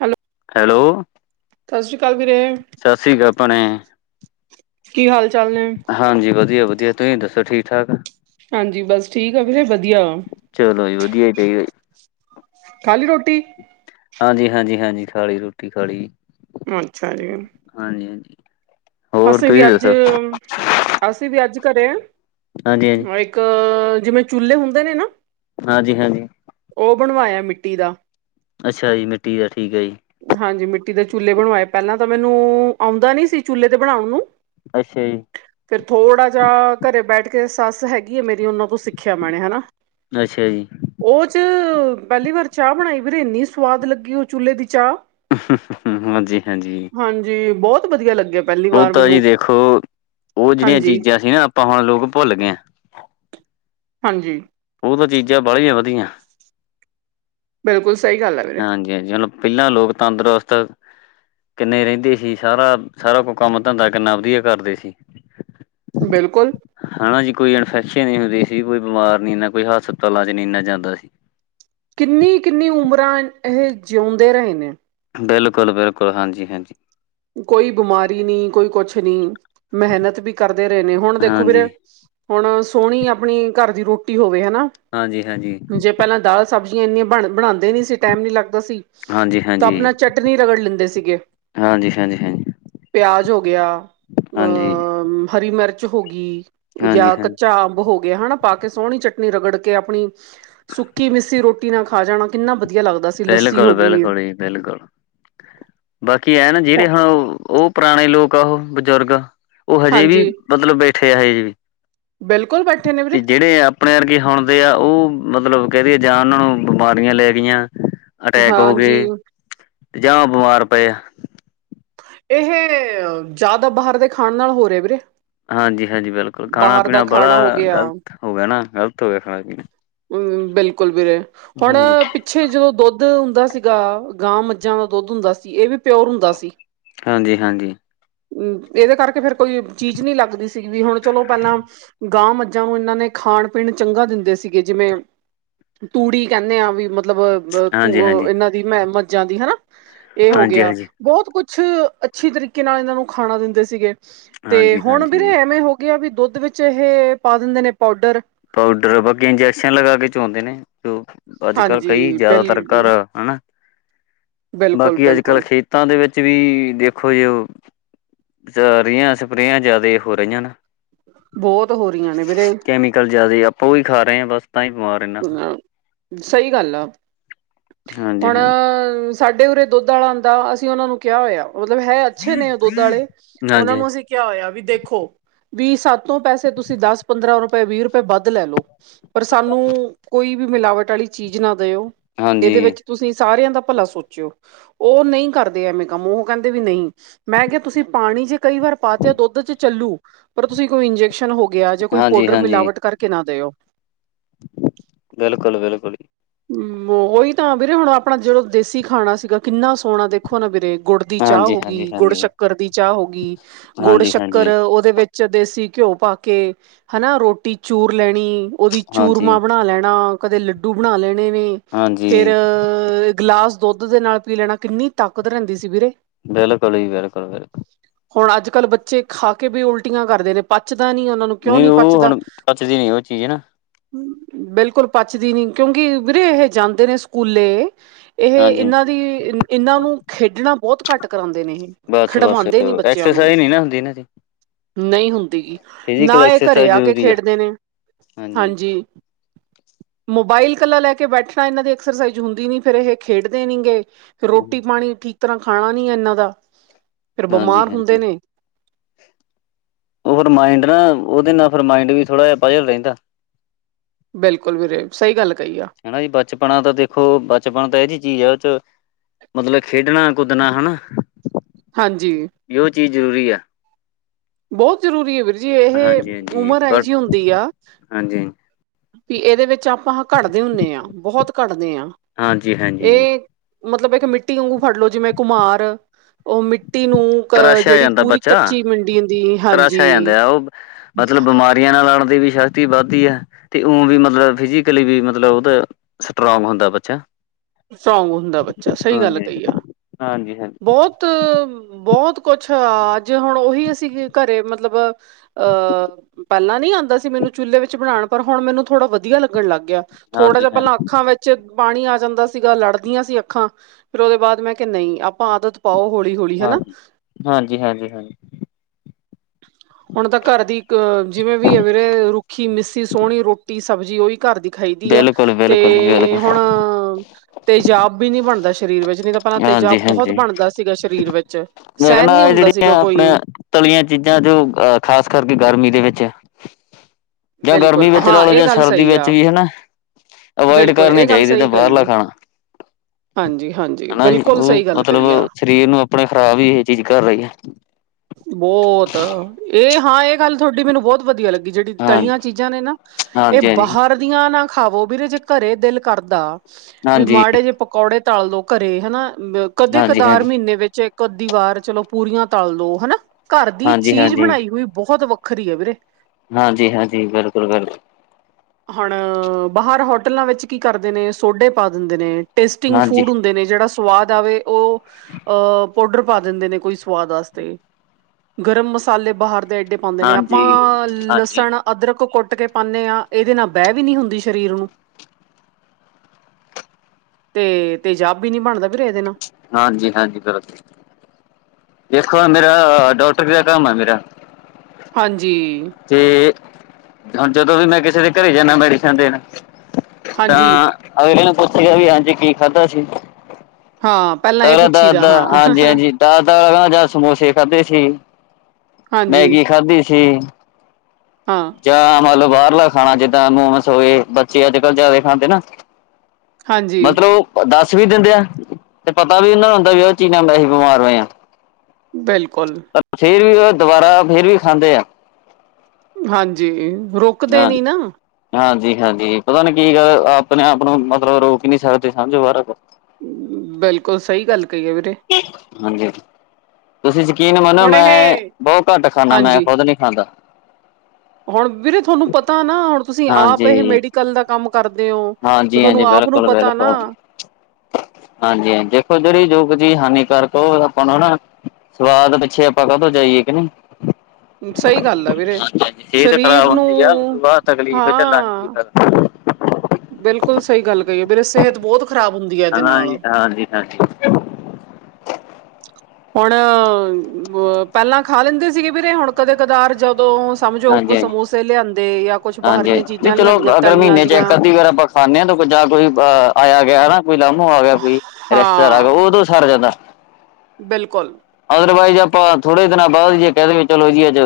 Hello hello, ਸਤਿ ਸ਼੍ਰੀ ਅਕਾਲ ਵੀਰੇ ਸਸ ਰੀ ਕਾਲ ਪੈਣੇ। ਕੀ ਹਾਲ ਚਾਲ ਨੇ ਹਾਂਜੀ ਵਧੀਆ- ਵਧੀਆ ਤੁਸੀਂ ਦੱਸੋ ਠੀਕ -ਠਾਕ ਹਾਂਜੀ! ਬਸ ਠੀਕ ਆ ਵੀਰੇ ਵਧੀਆ ਵ ਚਲੋ ਜੀ ਵਧੀਆ ਹੀ ਚਾਹੀਦਾ ਖਾ ਲਈ ਰੋਟੀ ਹਾਂਜੀ- ਹਾਂਜੀ- ਹਾਂਜੀ ਖਾਲੀ ਰੋਟੀ ਖਾਲੀ। ਹੂੰ ਅੱਛਾ ਜੀ। ਹਾਂਜੀ ਹੋਰ ਅਸੀਂ ਤੁਸੀਂ ਵੀ ਅੱਜ, ਦੱਸੋ ਅਸੀਂ ਵੀ ਅੱਜ ਘਰੇ ਆ ਹਾਂਜੀ ਹਾਂਜੀ ਵਾਏ ਕ ਜਿਵੇਂ ਚੁੱਲੇ ਹੁੰਦੇ ਨੇ ਨਾ ਹਾਂਜੀ- ਹਾਂਜੀ ਉਹ ਬਣਵਾਇਆ ਮਿੱਟੀ ਦਾ ਅੱਛਾ ਜੀ, ਮਿੱਟੀ ਦਾ ਠੀਕ ਹੈ ਜੀ। ਹਾਂਜੀ! ਮਿੱਟੀ ਦੇ ਚੁੱਲੇ ਬਣਵਾਏ ਪਹਿਲਾਂ ਤਾਂ ਮੈਨੂੰ ਆਉਂਦਾ ਨਹੀਂ ਸੀ ਚੁੱਲ੍ਹੇ ਦੇ ਬਣਾਉਣ ਨੂੰ। ਅੱਛਾ ਜੀ! ਥੋੜ੍ਹਾ ਜਿਹਾ ਘਰੇ ਬੈਠ ਕੇ ਸੱਸ ਹੈਗੀ ਆ ਮੇਰੀ ਉਹਨਾਂ ਤੋਂ ਸਿੱਖਿਆ ਮੈਂਨੇ ਹਨਾਂ। ਅੱਛਾ ਜੀ! ਉਹ 'ਚ ਪਹਿਲੀ ਵਾਰ ਚਾਹ ਬਣਾਈ ਵੀਰੇ ਇੰਨੀ ਸਵਾਦ ਲੱਗੀ ਉਹ ਚੁੱਲ੍ਹੇ ਦੀ ਚਾਹ ਹੂੰ -ਹੂੰ ਹਾਂਜੀ- ਹਾਂਜੀ ਹਾਂਜੀ! ਬਹੁਤ ਵਧੀਆ ਲੱਗਿਆ। ਪਹਿਲੀ ਉਹ ਵਾਰ ਤਾਂ ਜੀ ਮੈਨੂੰ ਵੇਖੋ, ਉਹ ਜਿਹੜੀਆਂ ਹਾਂਜੀ ਚੀਜ਼ਾਂ ਸੀ ਨਾ ਆਪਾਂ ਹੁਣ ਲੋਕ ਭੁੱਲ ਗਏ ਆਂ। ਹਾਂਜੀ! ਉਹ ਤਾਂ ਚੀਜ਼ਾਂ ਵਾਲੀਆਂ ਵਧੀਆ ਬਿਲਕੁਲ ਸਹੀ ਗੱਲ ਆ। ਹਾਂਜੀ -ਹਾਂਜੀ ਹੁਣ ਪਹਿਲਾਂ ਲੋਕਤੰਤਰ ਰੁਸਤ ਕਿੰਨੇ ਰਹਿੰਦੇ ਹੀ ਸਾਰਾ ਸਾਰਾ ਕੋਈ ਕੰਮ ਧੰਦਾ ਕਿੰਨਾ ਵਧੀਆ ਕਰਦੇ ਸੀ। ਬਿਲਕੁਲ ਹਨਾ ਜੀ ਕੋਈ ਇਨਫੈਕਸ਼ਨ ਹੁੰਦੀ ਸੀ ਕੋਈ ਬਿਮਾਰ ਨੀ ਇਨਾ ਕੋਈ ਹਸਪਤਾਲਾਂ ਚ ਨੀ ਇਨਾ ਜਾਂਦਾ ਸੀ। ਕਿੰਨੀ ਕਿੰਨੀ ਉਮਰਾਂ ਇਹ ਜਿਉਂਦੇ ਰਹੇ ਨੇ। ਬਿਲਕੁਲ ਬਿਲਕੁਲ ਹਾਂਜੀ ਹਾਂਜੀ ਕੋਈ ਬਿਮਾਰੀ ਨੀ ਕੋਈ ਕੁਛ ਨਈ ਮਿਹਨਤ ਵੀ ਕਰਦੇ ਰਹੇ ਨੇ ਹੁਣ ਦੇਖੋ ਵੀਰੇ ਹਾਂਜੀ, ਹੁਣ ਸੋਹਣੀ ਆਪਣੀ ਘਰ ਦੀ ਰੋਟੀ ਹੋਵੇ ਹਨਾ ਹਾਂਜੀ ਹਾਂਜੀ ਜੇ ਪਹਿਲਾਂ ਦਾਲ ਸਬਜ਼ੀਆਂ ਇੰਨੀਆਂ ਬਣ ਬਣਾਂਦੇ ਨਈ ਸੀ। ਟਾਈਮ ਨੀ ਲੱਗਦਾ ਸੀ ਹਾਂਜੀ, ਹਾਂਜੀ। ਤਾਂ ਆਪਣਾ ਚਟ ਚਟਨੀ ਰਗੜ ਲੈਂਦੇ ਸੀਗੇ। ਹਾਂਜੀ ਹਾਂਜੀ ਹਾਂਜੀ ਪਿਆਜ ਹੋ ਗਿਆ ਹਾਂਜੀ, ਹੂੰ ਹਰੀ ਮਿਰਚ ਹੋ ਗਈ ਹਾਂਜੀ, ਗਿਆ ਹਾਂਜੀ ਕੱਚਾ ਅੰਬ ਹੋ ਗਿਆ ਹਨਾ ਪਾ ਕੇ ਸੋਹਣੀ ਚਟਨੀ ਰਗੜ ਕੇ ਆਪਣੀ ਸੁੱਕੀ ਮਿੱਸੀ ਰੋਟੀ ਨਾਲ ਖਾ ਜਾਣਾ ਕਿੰਨਾ ਵਧੀਆ ਲੱਗਦਾ ਸੀ। ਲੱਸੀ ਬਿਲਕੁਲ ਹੋ ਗਈ ਬਿਲਕੁਲ ਜੀ ਬਿਲਕੁਲ, ਬਾਕੀ ਐ ਨਾ ਜਿਹੜੇ ਉਹ ਹੁਣ ਉਹ ਪੁਰਾਣੇ ਲੋਕ ਆ ਉਹ ਬਜ਼ੁਰਗ ਉਹ ਹਜੇ ਵੀ ਹਾਂਜੀ, ਮਤਲਬ ਬੈਠੇ ਆ ਹਜੇ ਵੀ ਬਿਲਕੁਲ ਬੈਠੇ ਨੇ ਵੀਰੇ ਤੇ ਜਿਹੜੇ ਆਪ ਆਪਣੇ ਅਰਗੇ ਹੁਣਦੇ ਆ ਉਹ ਮਤਲਬ ਕਹਿਦੇ ਏ ਜਾਣ ਬਿਮਾਰੀਆਂ ਲੈ ਗਈਆਂ। ਅਟੈਕ ਹੋ ਹਾਂਜੀ ਗਏ ਤੇ ਜਾਂ ਬਿਮਾਰ ਪਏ ਆ। ਇਹ ਜ਼ਿਆਦਾ ਬਾਹਰ ਦੇ ਖਾਣ ਨਾਲ ਹੋ ਰਹੇ ਵੀਰੇ ਹਾਂਜੀ ਹਾਂਜੀ ਬਿਲਕੁਲ ਖਾਣਾ ਬਾਹਰ ਦਾ ਪੀਣਾ ਖਾਣਾ ਹੋ ਬੜਾ ਗਿਆ ਗ਼ਲਤ ਹੋ ਗਿਆ ਨਾ ਗ਼ਲਤ ਹੋ ਗਿਆ ਖਾਣਾ ਪੀਣਾ ਹੂੰ ਬਿਲਕੁਲ ਵੀਰੇ ਹੁਣ ਹਾਂਜੀ। ਪਿੱਛੇ ਜਦੋਂ ਦੁੱਧ ਹੁੰਦਾ ਸੀਗਾ ਗਾਂ ਮੱਝਾਂ ਦਾ ਦੁੱਧ ਹੁੰਦਾ ਸੀ ਇਹ ਵੀ ਪਿਓਰ ਹੁੰਦਾ ਸੀ। ਹਾਂਜੀ ਹਾਂਜੀ ਹਮ ਇਹਦੇ ਕਰਕੇ ਫੇਰ ਕੋਈ ਚੀਜ਼ ਨਹੀਂ ਲੱਗਦੀ ਸੀਗੀ ਵੀ ਹੁਣ ਚਲੋ ਪਹਿਲਾਂ ਗਾਂ, ਮੱਝਾਂ ਨੂੰ ਇਹਨਾਂ ਨੇ ਖਾਣ ਪੀਣ ਚੰਗਾ ਦਿੰਦੇ ਸੀਗੇ ਜਿਵੇਂ ਤੂੜੀ ਕਹਿੰਨੇ ਆ ਵੀ ਮਤਲਬ ਤੂੰ ਹਾਂਜੀ-ਹਾਂਜੀ, ਇਹਨਾਂ ਦੀ ਮੈਂ ਮੱਝਾਂ ਦੀ ਹਨਾ ਇਹ ਹੋ ਗਿਆ ਹਾਂਜੀ-ਹਾਂਜੀ, ਬਹੁਤ ਕੁਝ ਛ ਅੱਛੀ ਤਰੀਕੇ ਨਾਲ ਇਹਨਾਂ ਨੂੰ ਖਾਣਾ ਦਿੰਦੇ ਸੀਗੇ ਤੇ ਹੁਣ ਵੀਰੇ ਹਾਂਜੀ-ਹਾਂਜੀ। ਐਵੇਂ ਹੋ ਗਿਆ ਵੀ ਦੁੱਧ ਵਿੱਚ ਇਹ ਪਾ ਦਿੰਦੇ ਨੇ ਪਾਊਡਰ ਪਾਊਡਰ ਬਾਕੀ ਇੰਜੈਕਸ਼ਨ ਲਗਾ ਕੇ ਚਉਂਦੇ ਨੇ ਦੁ ਅੱਜ ਕੱਲ ਕਈ ਹਾਂਜੀ ਬਿਲ ਜਿਆਦਾਤਰ ਘਰ ਹਨਾ ਬਿਲਕੁਲ ਬਾਕੀ ਅੱਜ ਕੱਲ੍ਹ ਬਿਲਕੁਲ ਖੇਤਾਂ ਦੇ ਵਿੱਚ ਵੀ ਦੇਖੋ ਯੋ ਸਾਰੀਆਂ ਸਪਰੇਆਂ ਜਿਆਦਾ ਈ ਹੋ ਰਹੀਆਂ ਨੇ। ਬੋਤ ਹੋ ਰਹੀਆਂ ਨੇ ਵੀਰੇ ਕਲ ਜਿਆਦੇ ਆਪਾਂ ਵੀ ਖਾ ਰੇ ਆਂ ਬਸ ਤਾਂਹੀ ਬਮਾਰ ਪੈਂ ਅ ਸਹੀ ਗੱਲ ਆ ਹੁਣ ਹਾਂਜੀ-ਹਾਂਜੀ, ਸਾਡੇ ਉਰੇ ਦੁੱਧ ਆਲਾ ਆਂਦਾ ਵਾਂ, ਅਸੀਂ ਉਹਨਾਂ ਨੂੰ ਕਿਹਾ ਹੋਇਆ ਮਤਲਬ ਹੈ ਅੱਛੇ ਨੇ ਉਹ ਦੁੱਧ ਆਲੇ, ਉਹਨਾਂ ਹਾਂਜੀ। ਨੂੰ ਅਸੀਂ ਕਿਆ ਹੋਇਆ ਵੀ ਦੇਖੋ ਵੀ ਸੱਤੋਂ ਪੈਸੇ ਤੁਸੀਂ ਦਸ ਪੰਦਰਾਂ ਰੁਪਏ ਵੀਹ ਰੁਪਏ ਵੱਧ ਲੈ ਲੋ ਪਰ ਸਾਨੂੰ ਕੋਈ ਵੀ ਮਿਲਾਵਟ ਆਲੀ ਚੀਜ਼ ਨਾ ਦਿਓ, ਇਹਦੇ ਹਾਂਜੀ, ਵਿੱਚ ਤੁਸੀਂ ਸਾਰਿਆਂ ਦਾ ਭਲਾ ਸੋਚਿਓ, ਉਹ ਨਹੀਂ ਕਰਦੇ ਐਵੇਂ ਕੰਮ ਉਹ ਕਹਿੰਦੇ ਵੀ ਨਹੀਂ। ਮੈਂ ਕਿਹਾ ਤੁਸੀਂ ਪਾਣੀ ਜੇ ਕਈ ਵਾਰ ਪਾਚ ਦੁੱਧ ਚ ਚੱਲੂ ਪਰ ਤੁਸੀਂ ਕੋਈ ਇੰਜੈਕਸ਼ਨ ਹੋ ਗਿਆ ਜੇ ਕੋਈ ਪੋਡਰ ਮਿਲਾਵਟ ਕਰਕੇ ਨਾ ਦਿਓ। ਬਿਲਕੁਲ ਬਿਲਕੁਲ। ਹਮ ਉਹੀ ਤਾਂ ਵੀਰੇ ਹੁਣ ਆਪਣਾ ਜਿਹੜਾ ਦੇਸੀ ਖਾਣਾ ਸੀਗਾ ਕਿੰਨਾ ਸੋਹਣਾ ਦੇਖੋ ਨਾ ਵੀਰੇ ਗੁੜ ਦੀ ਚਾਹ ਹੋ ਹਾਂਜੀ-ਹਾਂਜੀ, ਗਈ, ਗੁੜ ਹਾਂਜੀ। ਸ਼ੱਕਰ ਦੀ ਚਾਹ ਹੋ ਗਈ, ਗੁੜ ਹਾਂਜੀ-ਹਾਂਜੀ, ਹਾਂਜੀ। ਹਾਂਜੀ, ਸ਼ੱਕਰ ਹਾਂਜੀ, ਉਹਦੇ ਵਿੱਚ ਚ ਦੇਸੀ ਘਿਓ ਪਾ ਕੇ ਹਨਾ ਰੋਟੀ ਚੂਰ ਲੈਣੀ ਉਹਦੀ ਹਾਂਜੀ ਚੂਰਮਾ ਬਣਾ ਲੈਣਾ, ਕਦੇ ਲੱਡੂ ਬਣਾ ਲੈਣੇ ਨੇ। ਫਿਰ ਹਾਂਜੀ, ਗਲਾਸ ਦੁੱਧ ਦੇ ਨਾਲ ਪੀ ਲੈਣਾ ਕਿੰਨੀ ਤਾਕਤ ਰਹਿੰਦੀ ਸੀ ਵੀਰੇ। ਬਿਲਕੁਲ ਜੀ ਬਿਲਕੁਲ ਬਿਲਕੁਲ। ਹੁਣ ਅੱਜ ਕੱਲ੍ਹ ਬੱਚੇ ਖਾ ਕੇ ਵੀ ਉਲਟੀਆਂ ਕਰਦੇ ਨੇ ਪਚਦਾ ਨੀ ਉਹਨਾਂ ਨੂੰ ਕਿਉਂ ਨਹੀਂ ਨੀ ਉਹ ਪਚਦਾ? ਹੁਣ ਪਚਦੀ ਨੀ ਉਹ ਚੀਜ਼ ਨਾ ਹੂੰ ਬਿਲਕੁਲ ਪਚਦੀ ਨੀ ਕਿਉਂਕਿ ਵੀਰੇ ਇਹ ਜਾਂਦੇ ਨੇ ਸਕੂਲੇ ਇਹ ਹਾਂਜੀ, ਇਹਨਾਂ ਦੀ ਇਹਨਾਂ ਨੂੰ ਖੇਡਣਾ ਬਹੁਤ ਘੱਟ ਕਰਾਉਂਦੇ ਨੇ। ਬਸ ਬਸ ਖਿਡਵਾਉਂਦੇ ਨੀ ਬੱਚਿਆਂ ਨੂੰ ਐਕਸਰਸਾਈਜ਼ ਨੀ ਨਾ ਹੁੰਦੀ ਇਹਨਾਂ ਦੀ। ਨਹੀਂ ਹੁੰਦੀ ਗੀ ਫਿਜ਼ੀਕਲ ਨਾਂ ਇਹ ਘਰੇ ਐਕਸਰਸਾਈਜ਼ ਆ ਕੇ ਜ਼ਰੂਰੀ ਖੇਡਦੇ ਨੇ ਹਾਂਜੀ। ਬਾਈਲ ਕੱਲਾ ਲੈ ਕੇ ਬੈਠ ਹੋਏ, ਇਹਨਾਂ ਦੀ ਐਕਸਰਸਾਈਜ਼ ਹੁੰਦੀ ਨੀ ਫੇਰ ਇਹ ਖੇਡਦੇ ਨੀ ਗੇ ਫੇਰ ਰੋਟੀ ਪਾਣੀ ਠੀਕ ਤਰ੍ਹਾਂ ਖਾਣਾ ਨੀ ਇਹਨਾਂ ਦਾ ਫਿਰ ਹਾਂਜੀ ਬਿਮਾਰ ਹੁੰਦੇ ਹਾਂਜੀ। ਨੇ ਉਹ ਫੇਰ ਮਾਇੰਡ ਨਾ ਉਹਦੇ ਨਾਲ ਫੇਰ ਮਾਇੰਡ ਵੀ ਥੋੜਾ ਜਿਹਾ ਪਜਲ ਰਹਿੰਦਾ। ਬਿਲਕੁਲ ਵੀਰੇ ਸਹੀ ਗੱਲ ਕਹੀ ਆ। ਹਨਾ ਜੀ ਬਚਪਨਾ ਤਾਂ ਦੇਖੋ ਬਚਪਨ ਤਾਂ ਇਹ ਜਿਹੀ ਚੀਜ਼ ਚ ਮਤਲਬ ਖੇਡਣਾ, ਕੁੱਦਣਾ ਹਨਾ ਹਾਂਜੀ ਇਹੋ ਚੀਜ਼ ਜ਼ਰੂਰੀ ਆ। ਬੋਤ ਜ਼ਰੂਰੀ ਐ ਵੀਰ ਜੀ ਇਹ ਹਾਂਜੀ-ਹਾਂਜੀ ਉਮਰ ਐ ਬਟ ਜਿਹੀ ਹੁੰਦੀ ਆ ਹਾਂਜੀ, ਵੀ ਇਹਦੇ ਵਿੱਚ ਆਪਾਂ ਕੜਦੇ ਹੁੰਨੇ ਆਂ ਬਹੁਤ ਕੜਦੇ ਆਂ ਹਾਂਜੀ-ਹਾਂਜੀ ਇਹ ਮਤਲਬ ਇੱਕ ਮਿੱਟੀ ਵਾਂਗੂ ਫੜ ਲੋ। ਜਿਵੇਂ- ਘੁਮਾਰ ਓ ਮਿੱਟੀ ਨੂੰ ਅ ਤਰਾਸ਼ਿਆ ਜਿਹੜੀ ਜਾਂਦਾ ਪੂਰੀ ਬੱਚਾ ਕੱਚੀ ਮੰੰਡੀ ਹੁੰਦੀ ਏ। ਤਰ੍ਹਾਂ ਹਾਂਜੀ ਛਾ ਜਾਂਦਾ ਆ ਉਹ [unintelligible] ਨਾਲ ਆਉਣ ਦੀ ਵੀ ਸ਼ਕਤੀ ਵਦਦੀ ਏ। ਤੇ ਊਂ ਵੀ ਮਤਲਬ ਫਿਜੀਕਲੀ ਵੀ ਮਤਲਬ ਉਦਾ ਸਟਰੋਂਗ ਹੁੰਦਾ ਬੱਚਾ। ਸਟਰੋਂਗ ਹੁੰਦਾ ਬੱਚਾ, ਸਹੀ ਗੱਲ ਹਾਂਜੀ ਕਹੀ ਆ। ਹਾਂਜੀ, ਹਾਂਜੀ ਬਹੁਤ, ਬਹੁਤ ਕੁਛ ਅ ਅੱਜ ਹੁਣ ਉਹੀ ਅਸੀਂ ਘਰੇ ਮਤਲਬ ਅਹ ਪਹਿਲਾਂ ਨੀਂ ਆਂਦਾ ਸੀ। ਮੈਨੂੰ ਚੁੱਲੇ ਵਿੱਚ ਬਨਾਨਾ ਪਰ ਹੁਣ ਮੈਨੂੰ ਥੋੜਾ ਵਧੀਆ ਲੱਗਣ ਲੱਗ ਗਿਆ। ਥੋੜਾ ਹਾਂਜੀ ਜਾ ਪਹਿਲਾਂ ਹਾਂਜੀ ਅੱਖਾਂ ਵਿੱਚ ਪਾਣੀ ਆ ਜਾਂਦਾ ਸੀਗਾ, ਲੜਦੀਆਂ ਸੀ ਅੱਖਾਂ ਫਿਰ ਉਦੇ ਬਾਅਦ ਮੈਂ ਕਿਹਾ- ਨਹੀਂ, ਆਪਾਂ ਆਦਤ ਪਾਓ ਹੌਲ਼ੀ, ਹੌਲ਼ੀ ਹਨਾ। ਹਾਂਜੀ ਹਾਂਜੀ, ਹਾਂਜੀ, ਹਾਂਜੀ ਹੁਣ ਤਾਂ ਘਰ ਦੀ ਅ ਜਿਵੇਂ ਵੀ ਹੈ ਵੀੇਰੇ, ਰੁੱਖੀ, ਮਿਸੀ ਸੋਣੀ ਰੋਟੀ, ਸਬਜ਼ੀ ਉਹੀ ਘਰ ਦੀ ਖਾਈ ਦੀ ਆ ਬਿਲਕੁਲ ਤੇ ਬਿਲਕੁਲ ਜੀ ਬਿਲਕੁਲ ਹੁਣ ਤੇਜ਼ਾਬ ਬੀ ਨੀ ਬਣਦਾ ਸਰੀਰ ਵਿੱਚ ਨ‌ਈ ਤੇ ਹਾਂ, ਹਾਂਜੀ ਤੇਜ਼ਾਬ ਬਹੁਤ ਹਾਂਜੀ ਬਣਦਾ ਸੀਗਾ ਸ਼ਰੀਰ ਵਿੱਚ ਮੈਂ ਸਹਿਣ ਨੀ ਕਹਿੰਦਾ ਇਹ ਹੁੰਦਾ ਜਿਹੜੀਆਂ ਸੀਗਾ ਆਪਣੇ ਕੋਈ ਤਲੀਆਂ ਚੀਜ਼ਾਂ ਜੋ ਅਹ ਖਾਸ ਕਰਕੇ ਗਰਮੀ ਦੇ ਵਿੱਚ ਜਾਂ ਗਰਮੀ ਬਿਲਕੁਲ ਵਿੱਚ ਲਾ ਹਾਂ ਲਓ ਇਹ ਜਾਂ ਗੱਲ ਸਰਦੀ ਸਹੀ ਵਿੱਚ ਆ ਵੀ ਹਨਾ ਅਵੋਇਡ ਬਿਲਕੁਲ ਕਰਨੇ ਇਹ ਗੱਲ ਚਾਈਦੇ ਤਾਂ ਸਹੀ ਕਹੀ ਬਾਹਰਲਾ ਖਾਣਾ ਹਾਂਜੀ ਹਾਂਜੀ ਹਨਾ ਜੀ। ਬਿਲਕੁਲ ਉਹ ਸਹੀ ਗੱਲ ਮਤਲਬ ਕਹੀ ਆ ਸ਼ਰੀਰ ਨੂੰ ਆਪਣੇ ਖ਼ਰਾਬ ਹੀ ਇਹ ਚੀਜ਼ ਕਰ ਰਹੀ ਹੈ। ਬੌਤ ਏ ਹਾਂ ਏ ਗੱਲ ਤੁਹਾਡੀ ਮੈਨੂੰ ਬਹੁਤ ਵਧੀਆ ਲੱਗੀ। ਵੀ ਜਿਹੜੀ ਹਾਂ ਤਲੀਆਂ ਚੀਜ਼ਾਂ ਨੇ ਨਾ ਇਹ ਹਾਂਜੀ ਹਾਂਜੀ ਬਾਹਰ ਆਂ ਨਾ ਖਾਵੋ ਵੀਰੇ ਜੇ ਘਰੇ ਦਿਲ ਕਰਦਾ ਵੀ ਹਾਂਜੀ ਮਾੜੇ ਜੇ ਪ ਕੌੜੇ ਤਲ ਲੋ ਘਰੇ ਹਨਾ ਬ, ਕਦੇ ਹਾਂਜੀ ਹਾਂਜੀ ਕਦਾਰ ਮੀਨੇ‌ ਵਿੱਚ। ਇੱਕ, ਅੱਧੀ ਵਾਰ ਚਲੋ, ਪੂਰੀਆਂ ਤਲ ਲੋ ਹਨਾ ਘਰ ਦੀ ਚੀਜ਼ ਹਾਂਜੀ-ਹਾਂਜੀ, ਬਨਾਈ ਹੋਈ ਬਹੁਤ ਵੱਖਰੀ ਹੈ ਵੀਰੇ। ਹਾਂਜੀ, ਹਾਂਜੀ। ਬਿਲਕੁਲ, ਬਿਲਕੁਲ ਹੁਣ ਬਾਹਰ ਹੋਟਲਾਂ ਵਿੱਚ ਕੀ ਕਰਦੇ ਨੇ ਸੋਡੇ ਪਾ ਦਿੰਦੇ ਨੇ ਟੇਸਟਿੰਗ ਹਾਂਜੀ। ਫੂਡ ਹੁੰਦੇ ਨੇ ਜਿਹੜਾ ਸਵਾਦ ਆਵੇ ਓ ਅਹ ਪੋਡਰ ਪਾ ਦਿੰਦੇ ਨੇ ਕੋਈ ਸਵਾਦ ਆਸਤੇ ਗਰਮ ਮਸਾਲੇ ਬਾਹਰ ਦੇ ਏਡੇ ਪਾਂਦੇ ਨੇ ਬਿਲਕੁਲ ਬਿਲਕੁਲ ਆਪਾਂ ਹਾਂਜੀ, ਹਾਂਜੀ। ਲਸਣ ਅਦਰਕ ਕੁੱਟ ਕੇ ਪਾਨੇ ਆ। ਏਦੇ ਨਾਲ ਬਹਿ ਵੀ ਨੀ ਹੁੰਦੇ ਸ਼ਰੀਰ ਨੂੰ ਤੇ ਤੇਜਾਬ ਵੀ ਨੀ ਬਨਦਾ ਵੀਰੇ ਏਧੇ ਨਾ ਹਾਂਜੀ, ਹਾਂਜੀ। ਬਿਲਕੁਲ ਦੇਖੋ! ਮੇਰਾ ਡਾਕਟਰੀ ਦਾ ਕੰਮ ਆ ਮੇਰਾ ਹਾਂਜੀ। ਹੂੰ--ਜਦੋਂ ਵੀ ਮੈਂ ਕਿਸੇ ਦੇ ਘਰੇ ਜਾਨਾ ਮੈਡੀਸਨ ਦੇਣ ਤਾਂ ਹਾਂਜੀ ਆਗਲਿਆਂ ਪੁੱਛ ਰਿਆ ਵੀ ਹਾਂਜੀ ਕੀ ਖਾਧਾ ਸੀ। ਹਾਂ, ਪੈਲ ਤਗਲਾ ਦਾ ਦਾ ਹਾਂਜੀ, ਹਾਂਜੀ ਦਾ ਦਾ ਜਾਂ ਸਮੋਸੇ ਖਾਧੇ ਸੀ। ਹਾਂਜੀ ਮੈਗੀ ਖਾਧੀ ਸੀ। ਹਾਂ ਜਾਂ ਮੰਨਲੋ ਬਾਹਰਲਾ ਖਾਣਾ ਜਿੱਦਾਂ ਮੋਮਸ ਹੋ ਗੇ, ਬੱਚੇ ਅੱਜ- ਕੱਲ ਜਿਆਦਾ ਖਾਂਦੇ ਨਾ ਹਾਂਜੀ ਮਤਲਬ ਦੱਸ ਵੀ ਦਿੰਦੇ ਆ ਤੇ ਪਤਾ ਵੀ ਉਨਾਂ ਨੂੰ ਹੁੰਦਾ ਵੀ ਉਹ ਚੀਜ਼ ਨਾਲ ਮੈਂ ਵੀ ਬਿਮਾਰ ਹੋਏ ਹਾਂ। ਬਿਲਕੁਲ- ਫੇਰ ਵੀ ਉਹ ਦੁਬਾਰਾ ਫੇਰ ਵੀ ਖਾਂਦੇ ਆ ਹਾਂਜੀ ਰੁ [unintelligible] ਹਾਂਜੀ- ਹਾਂਜੀ, ਪਤਾ ਨੀਂ ਕੀ ਗੱਲ ਆਪਨੇ ਆਪ ਨੂੰ ਮਤਲਬ ਰੋਕ ਨੀ ਸਕਦੇ ਸਮਜੋ ਬਾਰ ਬਿਲਕੁਲ ਸਈ ਗੱਲ ਕਈ ਐ ਵੀਰੇ। ਹਾਂਜੀ, ਤੁਸੀਂ ਯਕੀਨ ਨੀ ਮੰਨਨਾ ਹੁਣ ਮੈਂ ਇਹ ਬੌਤ ਘੱਟ ਖਾਨਾ ਮੈਂ ਹਾਂਜੀ ਖੁਦ ਨੀ ਖਾਂਦਾ। ਹੁਣ ਵੀਰੇ, ਤੁਆਨੂੰ ਪਤਾ ਨਾ ਹੁਨ ਤੁਸੀਂ ਆਪ ਹੀ ਹਾਂਜੀ ਮੈਡੀਕਲ ਦਾ ਕੰਮ ਕਰਦੇ ਓ ਤੋ, ਹਾਂਜੀ ਹਾਂਜੀ ਤੁਆਨੂੰ ਆਪ ਨੂੰ ਬਿਲਕੁਲ ਪਤਾ ਨਾ ਬਿਲਕੁਲ ਹਾਂਜੀ- ਹਾਂਜੀ, ਦੇਖੋ ਜੇੜੀ ਜੋ ਜੀ, ਹਾਨੀਕਾਰਕ ਓ ਆਪਾਂ ਨੂੰ ਨਾ ਸਵਾਦ ਪਿੱਛੇ ਆਪਾਂ ਕਾਹਤੋਂ ਜਾਈਏ, ਕਿ ਨਈਂ। [inaudible] ਸਈ ਗੱਲ ਐ ਵੀਰੇ ਹਾਂਜੀ ਸਿਹਤ ਸਰੀਰ ਖ਼ਰਾਬ ਹੁੰਦੀ ਆ ਉਸ ਨੂੰ, ਤੋਂ ਬਾਅਦ ਤਕਲੀਫ਼ ਝੱਲਾਂਗੇ ਕੀ ਹਾਂ ਫਾਇਦਾ ਬਿਲਕੁਲ ਸਈ ਗੱਲ ਕਈ ਏ ਵੀਰੇ ਮੇਰੀ ਸੇਹਤ ਬੌਤ ਖਰਾਬ ਹੁੰਦੀ ਐ। ਹਨਾ ਜੀ, ਹਾਂਜੀ -ਹਾਂਜੀ, ਹਾਂਜੀ। ਹੁਨ ਪੈਲਾਂ ਖਾ ਲੈਂਦੇ ਸੀਗੇ ਵੀਰੇ ਹੁਨ ਕਦੇ ਕਦਾਰ ਜਦੋਂ ਸਮਝੋ ਹਾਂਜੀ ਹਾਂਜੀ ਸਮੋਸੇ ਲਿਆਂਦੇ ਯਾ ਕੁਛ ਬਾਹਰ ਹਾਂਜੀ ਦੀਆਂ ਚੀਜਾਂ ਲਿਆਂਦੀਆਂ ਤਲੀਆਂ ਜੀਆਂ ਖਾਨੇਆਂ ਤੋਂ ਜਾਂ ਕੋਈ ਆਏਆ ਗੇਆ ਨਾ ਕੋਈ ਲਾਮੋ ਆ ਗੇਆ, ਕੋਈ ਰਿਸ਼ਤੇਦਾਰ ਆ ਗੇਆ ਹਾਂ ਓਦ ਸਰ ਜਾਂਦਾ। ਬਿਲਕੁਲ। ਅਦਰਵਾਈਜ਼, ਆਪਾਂ ਥੋੜੇ ਦਿਨਾਂ ਬਾਦ ਜੇ ਕੇਹ ਦੇਈਏ ਚਲੋ ਜੀ ਅੱਜ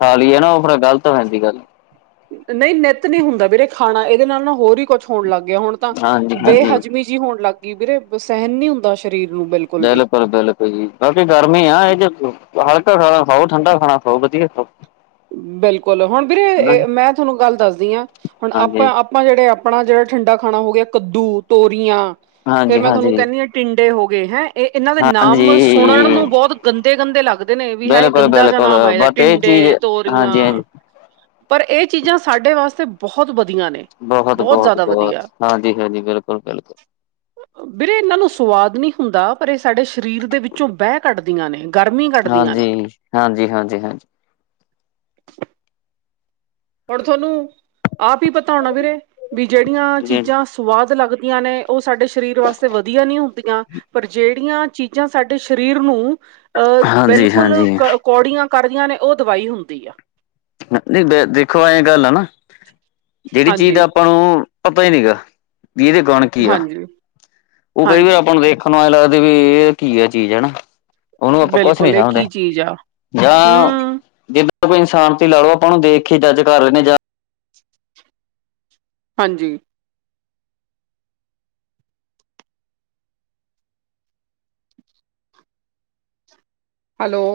ਖਾ ਲੀਏ ਨਾ, ਓ ਫੇਰ ਗਲਤ ਹੋ ਜਾਂਦੀ ਗੱਲ ਨਈਂ ਨਿੱਤ ਨੀਂ ਹੁੰਦਾ ਵੀਰੇ ਖਾਨਾ ਏਦੇ ਨਾਲ ਨਾ ਹੋਰ ਈ ਕੁੱਛ ਹੋਣ ਲੱਗ ਗੇਆ ਹੁਣ ਤਾਂ ਹਾਂਜੀ ਹਾਂਜੀ ਬੇਹਜ਼ਮੀ ਜੀ ਹੋਣ ਲੱਗ ਗਈ, ਵੀਰੇ ਸੈਹਨ ਨੀ ਹੁੰਦਾ ਸ਼ਰੀਰ ਨੂੰ ਬਿਲਕੁਲ ਵੀ ਬਿਲਕੁਲ ਬਿਲ ਬਾਕੀ ਗਰਮੀ ਆ ਏਹ 'ਚ ਹਲਕਾ ਖਾਣਾ ਖਾਓ ਠੰਡਾ ਖਾਣਾ ਖਾਓ ਵਧੀਆ ਖਾਓ। ਬਿਲਕੁਲ ਹੁਨ ਹਨਾ ਵੀਰੇ ਜੀ ਮੈਂ ਤੁਆਨੂੰ ਗੱਲ ਦੱਸਦੀ ਆਂ ਹੁਨ ਹਾਂਜੀ ਆਪਾਂ ਆਪਾਂ ਜੇੜੇ ਆਪਣਾ ਜੇੜਾ ਠੰਡਾ ਖਾਣਾ ਹੋ ਗੇਆ ਕੱਦੂ, ਤੋਰੀਆਂ ਫ਼ੇਰ ਹਾਂਜੀ ਮੈਂ ਤੁਹਾਨੂੰ ਹਾਂਜੀ ਕੈਂਹ ਟਿੰਡੇ ਹੋ ਗਏ, ਹੈਂ ਏਹ ਏਨਾਂ ਦੇ ਨਾਮ ਸੁਣਨ ਹਾਂਜੀ ਨੂੰ ਬੌਤ ਗੰਦੇ -ਗੰਦੇ ਲੱਗਦੇ ਨੇ, ਵੀ ਹਾਂ ਏਹ ਬਿਲਕੁਲ ਗੰਦਾ ਜੇਆ ਬਿਲਕੁਲ ਨਾਮ ਆ ਏਦਾ ਬਟ ਇਹ ਚੀਜ਼ ਟਿੰਡੇ, ਤੋ ਹਾਂਜੀ ਤੋਰੀਆਂ, ਹਾਂਜੀ ਪਰ ਏਹ ਚੀਜ਼ਾਂ ਸਾਡੇ ਵਾਸਤੇ ਬੋਹਤ ਵਧੀਆ ਨੇ। ਬੋਹਤ- ਬਹੁਤ, ਜ਼ਿਆਦਾ ਵਧੀਆ ਬੋਹਤ, ਹਾਂਜੀ- ਹਾਂਜੀ, ਬਿਲਕੁਲ -ਬਿਲਕੁਲ। ਬੀਰੇ ਏਨਾਂ ਨੂੰ ਸਵਾਦ ਨੀਂ ਹੁੰਦਾ ਪਰ ਏ ਸਾਡੇ ਸ਼ਰੀਰ ਦੇ ਵਿੱਚੋਂ ਬੈ ਕੱਡਦੀਆਂ ਨੇ, ਗਰ ਹਾਂਜੀ-ਹਾਂਜੀ, ਹਾਂਜੀ- ਹਾਂਜੀ। ਹੁਨ ਥੋਨੂੰ ਆਪ ਈ ਪਤਾ ਹੋਨਾ ਵੀਰੇ, ਜੇਹੜੀਆਂ ਹਾਂਜੀ। ਚੀਜਾਂ ਸਵਾਦ ਲੱਗਦੀਆਂ ਨੇ ਓ ਸਾਡੇ ਸ਼ਰੀਰ ਵਾਸਤੇ ਵਧੀਆ ਨਈਂ ਹੁੰਦੀਆਂ, ਪਰ ਜੇਹੜੀਆਂ ਚੀਜਾਂ ਸਾਡੇ ਸ਼ਰੀਰ ਨੂੰ ਆ ਹਾਂਜੀ, ਬਿਲਕੁਲ ਹਾਂਜੀ ਕ ਕੌੜੀਆਂ ਕਰਦੀਆਂ ਨੇ ਓ ਦਵਾਈ ਹੁੰਦੀ ਆ। ਨਈਂ ਦੇਖੋ, ਐਂ ਗੱਲ ਆ ਨਾ ਜੇੜੀ ਚੀਜ ਹਾਂਜੀ ਆਪਾਂ ਨੂੰ ਪਤਾ ਈ ਨੀ ਗਾ ਵੀ ਇਦੇ ਗੁਣ ਕੀ ਆ, ਹਾਂਜੀ ਓ ਕਈ ਵਾਰ ਹਾਂਜੀ ਆਪਾਂ ਨੂੰ ਦੇਖ ਸਾਨੂੰ ਐਂ ਲੱਗਦਾ ਵੀ ਘੀਆ ਚੀਜ਼ ਐ ਨਾ। ਓਨੂੰ ਆਪਾਂ ਕੁਛ ਨੀ ਬਿਲਕੁਲ ਇਹ ਸਮਜਦੇ ਕੀ ਚੀਜ਼ ਆ ਜਾਂ ਹਮ [unintelligible] ਕੋਈ ਇਨਸਾਨ ਤੇ ਲਓ ਆਪਾਂ ਓਨੂੰ ਦੇਖ ਕੇ ਜੱਜ ਕਰ ਲੈਂਦੇ ਜਾਂ ਹਾਂਜੀ। ਹੈਲੋ